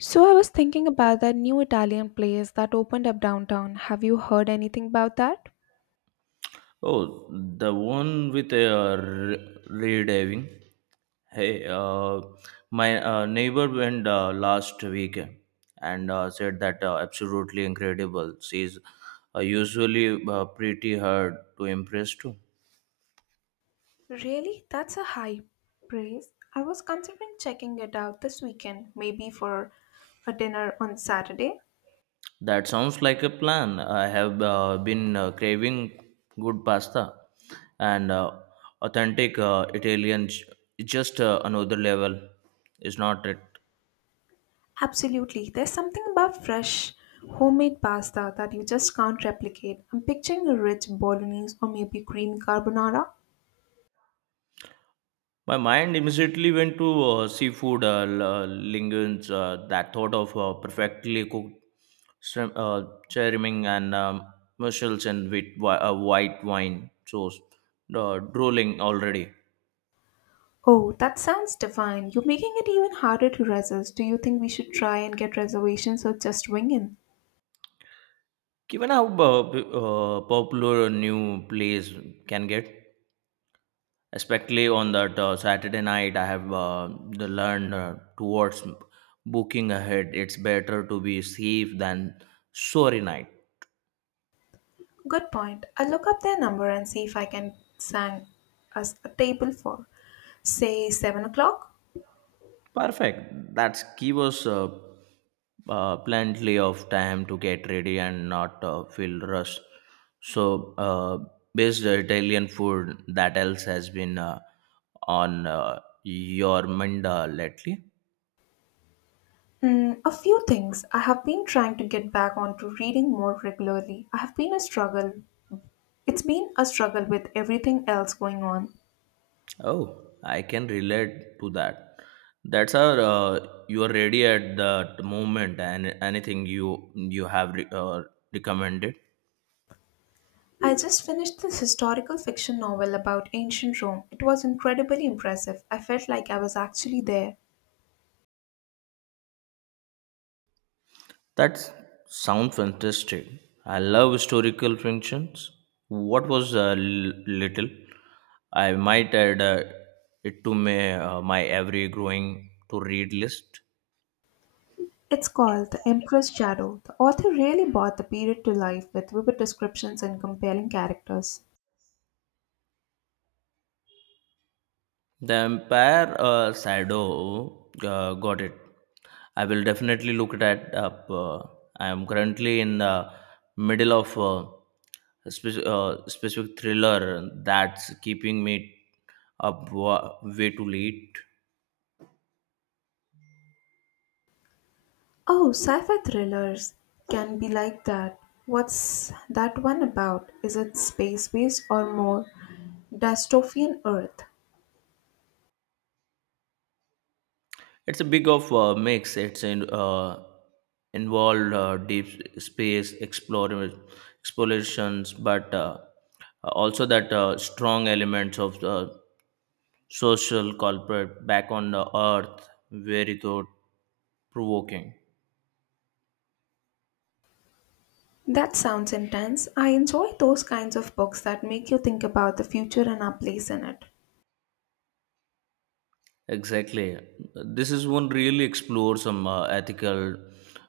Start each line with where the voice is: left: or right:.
left: So I was thinking about that new Italian place that opened up downtown. Have you heard anything about that?
right: Oh, the one with rediving. Hey, uh, my neighbor went last week and said that absolutely incredible. She's usually pretty hard to impress too.
left: Really? That's a high praise. I was considering checking it out this weekend, maybe for a dinner on Saturday.
right: That sounds like a plan. I have been craving good pasta and authentic just another level, is not it?
left: Absolutely. There's something about fresh, homemade pasta that you just can't replicate. I'm picturing a rich bolognese or maybe green carbonara.
right: My mind immediately went to seafood linguines. That thought of perfectly cooked shrimp, cherriming and mussels and with white wine sauce, drooling already.
left: Oh, that sounds divine. You're making it even harder to resist. Do you think we should try and get reservations or just wing in?
right: Given how popular a new place can get, especially on that Saturday night, I have the learned towards booking ahead. It's better to be safe than sorry night.
left: Good point. I'll look up their number and see if I can sang us a table for, say, 7 o'clock.
right: Perfect. That's give us plenty of time to get ready and not feel rushed. So, based on Italian food that else has been on your mind lately.
left: Mm, a few things. I have been trying to get back onto reading more regularly. I have been a struggle. It's been a struggle with everything else going on.
right: Oh, I can relate to that. That's our you are ready at that moment and anything you have recommended.
left: I just finished this historical fiction novel about ancient Rome. It was incredibly impressive. I felt like I was actually there.
right: That sounds fantastic. I love historical fictions. What was little? I might add it to my, my every growing to read list.
left: It's called The Emperor's Shadow. The author really brought the period to life with vivid descriptions and compelling characters.
right: The Empire Shadow got it. I will definitely look that up. I am currently in the middle of a specific thriller that's keeping me up way too late.
left: Oh, sci-fi thrillers can be like that. What's that one about? Is it space-based or more dystopian Earth?
right: It's a big of mix. It's in, involved deep space explorations, but also that strong elements of social corporate back on the earth, very thought provoking.
left: That sounds intense. I enjoy those kinds of books that make you think about the future and our place in it.
right: Exactly. This is one really explore some ethical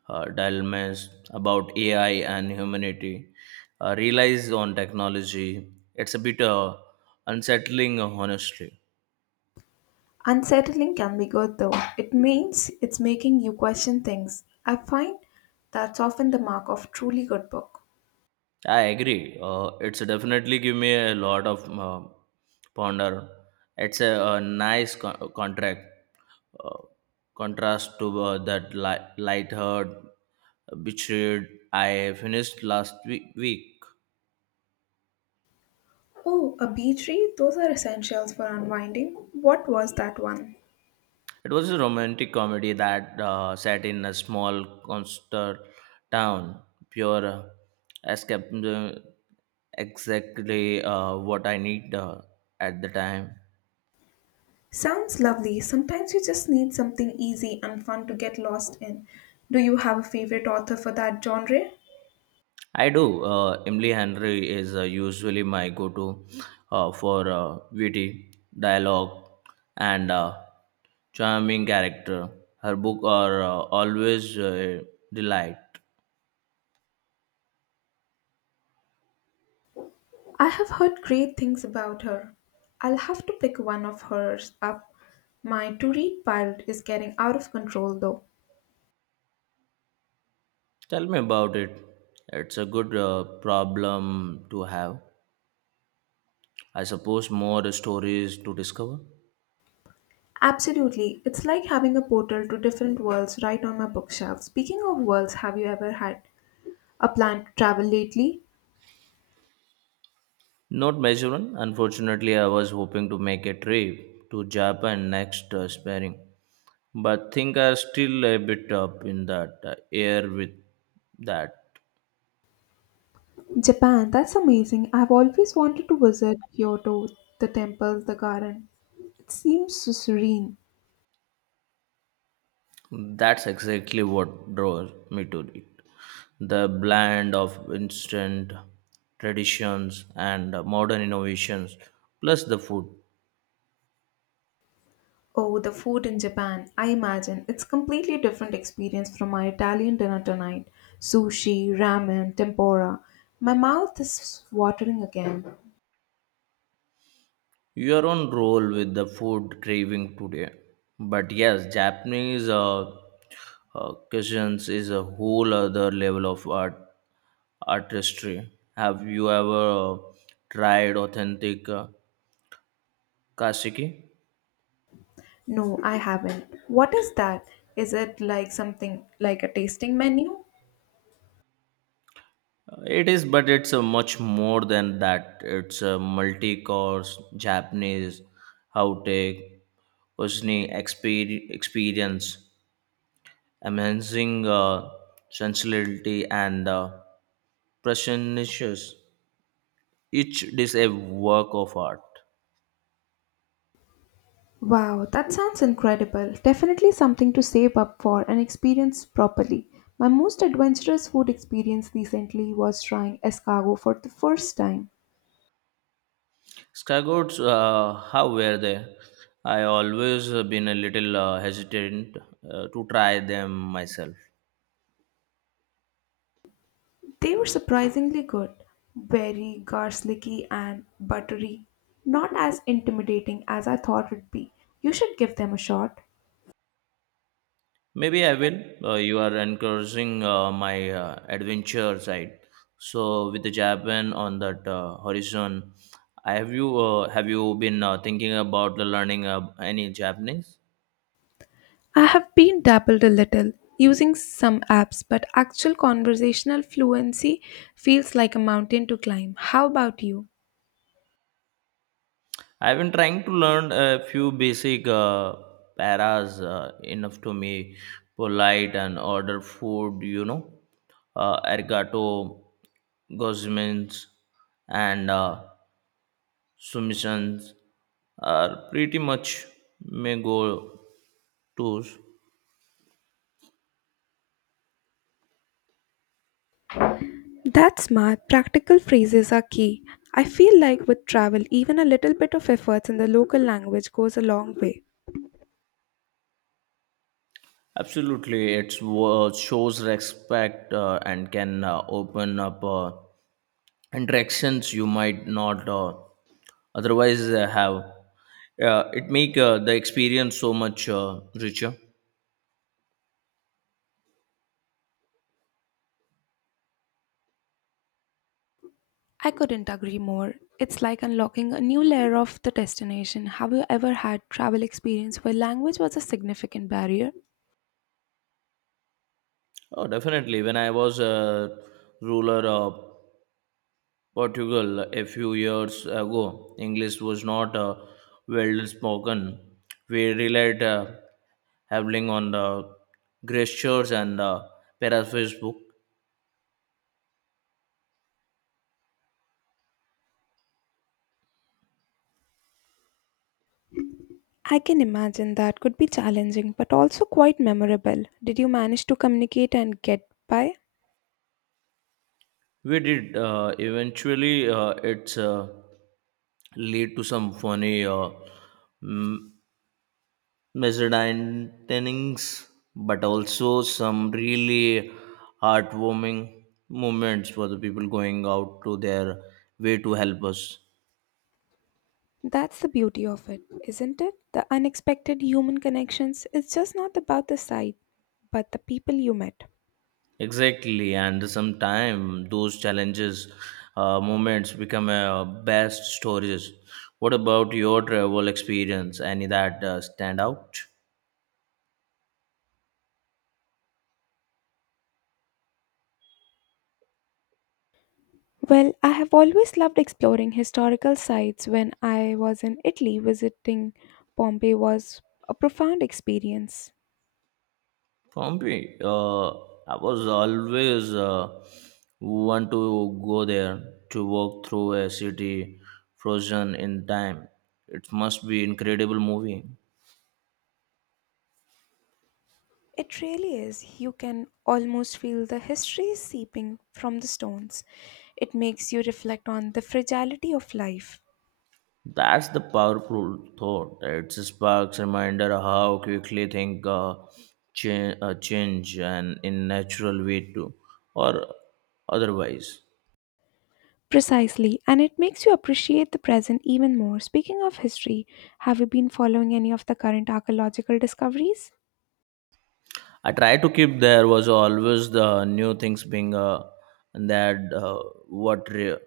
right: dilemmas about AI and humanity. Relies on technology. It's a bit unsettling, honestly.
left: Unsettling can be good though. It means it's making you question things. I find that's often the mark of truly good book.
right: I agree. It's definitely give me a lot of ponder. It's a, nice co- contract uh, contrast to that light-haired, betrayed I finished last week.
left: Oh, a beach read? Those are essentials for unwinding. What was that one?
right: It was a romantic comedy that set in a small coastal town. Pure escape, exactly what I need at the time.
left: Sounds lovely. Sometimes you just need something easy and fun to get lost in. Do you have a favorite author for that genre?
right: I do. Emily Henry is usually my go-to for witty dialogue and charming character. Her book are always delight.
left: I have heard great things about her. I'll have to pick one of hers up. My to read pile is getting out of control though.
right: Tell me about it. It's a good problem to have. I suppose more stories to discover.
left: Absolutely. It's like having a portal to different worlds right on my bookshelf. Speaking of worlds, have you ever had a plan to travel lately?
right: Not Mizoram. Unfortunately, I was hoping to make a trip to Japan next spring, but think I still a bit up in that air with that.
left: Japan, that's amazing. I've always wanted to visit Kyoto, the temples, the garden. It seems so serene.
right: That's exactly what draws me to it. The blend of instant traditions and modern innovations, plus the food.
left: Oh, the food in Japan. I imagine it's completely different experience from my Italian dinner tonight. Sushi, ramen, tempura. My mouth is watering again.
right: You're on roll with the food craving today. But yes, Japanese cuisines is a whole other level of artistry. Have you ever tried authentic kasiki?
left: No, I haven't. What is that? Is it like something like a tasting menu?
right: It is, but it's much more than that. It's a multi-course Japanese outtake cuisine experience, amazing sensuality and precious. Each is a work of art.
left: Wow, that sounds incredible. Definitely something to save up for and experience properly. My most adventurous food experience recently was trying escargot for the first time.
right: Skygoats, how were they? I always been a little hesitant to try them myself.
left: They were surprisingly good, very garlicky and buttery, not as intimidating as I thought it'd be. You should give them a shot.
right: Maybe I will. You are encouraging my adventure side. So with the Japan on that horizon, I have you been thinking about learning any Japanese?
left: I have been dabbled a little using some apps, but actual conversational fluency feels like a mountain to climb. How about you?
right: I've been trying to learn a few basic paras enough to me polite and order food, you know, arigato, gozmins, and submissions are pretty much may go to's.
left: That's smart. Practical phrases are key. I feel like with travel, even a little bit of efforts in the local language goes a long way.
right: Absolutely, it shows respect and can open up interactions you might not. Otherwise have, yeah, it make the experience so much richer.
left: I couldn't agree more. It's like unlocking a new layer of the destination. Have you ever had travel experience where language was a significant barrier?
right: Oh, definitely, when I was a ruler of portugal a few years ago english was not well spoken. We relied heavily on the gestures and paraphrase book.
left: I can imagine that could be challenging but also quite memorable. Did you manage to communicate and get by?
right: We did eventually it's lead to some funny m- measured, but also some really heartwarming moments for the people going out to their way to help us.
left: That's the beauty of it, isn't it? The unexpected human connections. It's just not about the site, but the people you met.
right: Exactly, and sometimes those challenges, moments become best stories. What about your travel experience? Any that stand out?
left: Well, I have always loved exploring historical sites. When I was in Italy, visiting Pompeii was a profound experience.
right: For me, I was always want to go there to walk through a city frozen in time. It must be incredible movie.
left: It really is. You can almost feel the history seeping from the stones. It makes you reflect on the fragility of life.
right: That's the powerful thought. It sparks reminder how quickly things change and in natural way too, or otherwise.
left: Precisely, and it makes you appreciate the present even more. Speaking of history, have you been following any of the current archaeological discoveries?
right: I try to keep there was always the new things being that what re-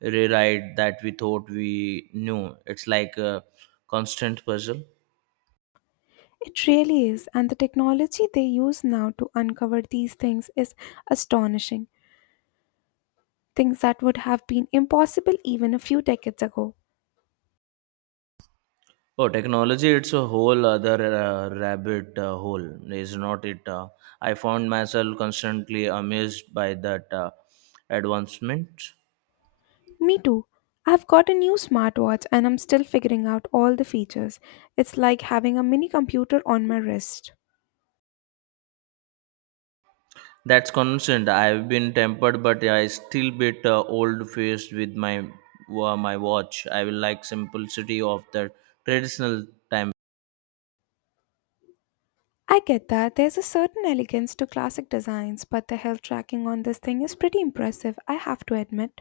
right: rewrite that we thought we knew. It's like a constant puzzle.
left: It really is, and the technology they use now to uncover these things is astonishing. Things that would have been impossible even a few decades ago.
right: Oh, technology! It's a whole other rabbit hole, is not it? I found myself constantly amazed by that advancement.
left: Me too. I've got a new smartwatch and I'm still figuring out all the features. It's like having a mini computer on my wrist.
right: That's constant. I've been tempered, but I still bit old faced with my my watch. I will like simplicity of the traditional time.
left: I get that there's a certain elegance to classic designs, but the health tracking on this thing is pretty impressive, I have to admit.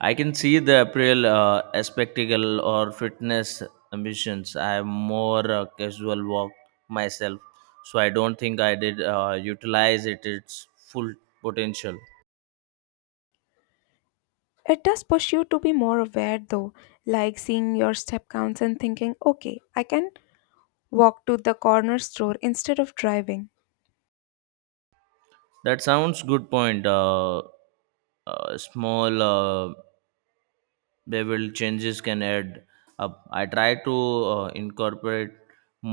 right: I can see the April spectacle or fitness ambitions. I have more casual walk myself, so I don't think I did utilize it its full potential.
left: It does push you to be more aware though, like seeing your step counts and thinking, okay, I can walk to the corner store instead of driving.
right: That sounds good point. Small. They will changes can add up. I try to incorporate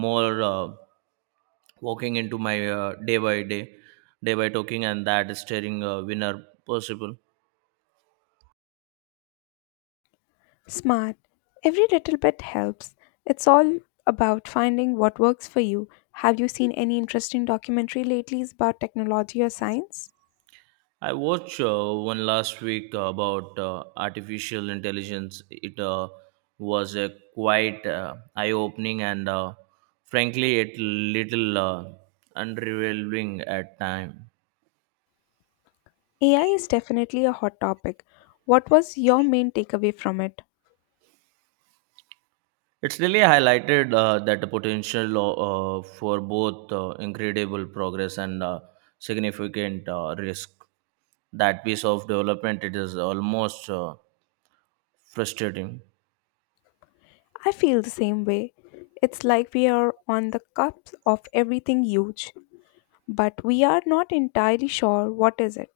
right: more walking into my day by day day by talking and that is steering winner possible.
left: Smart. Every little bit helps. It's all about finding what works for you. Have you seen any interesting documentary lately about technology or science?
right: I watched one last week about artificial intelligence. It was a quite eye opening and frankly it little unrevealing at time.
left: AI is definitely a hot topic. What was your main takeaway from it?
right: It's really highlighted that the potential for both incredible progress and significant risk. That piece of development it is almost frustrating.
left: I feel the same way. It's like we are on the cusp of everything huge, but we are not entirely sure what is it.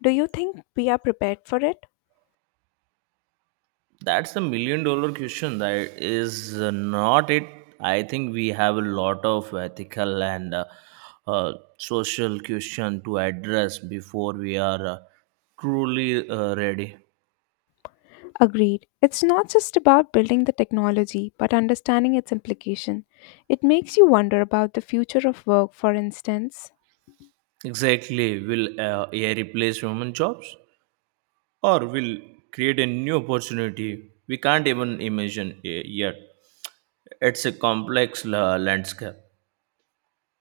left: Do you think we are prepared for it?
right: That's the million dollar question. That is not it. I think we have a lot of ethical and uh, social question to address before we are truly ready.
left: Agreed. It's not just about building the technology, but understanding its implication. It makes you wonder about the future of work, for instance.
right: Exactly. Will AI replace human jobs? Or will create a new opportunity we can't even imagine yet. It's a complex landscape.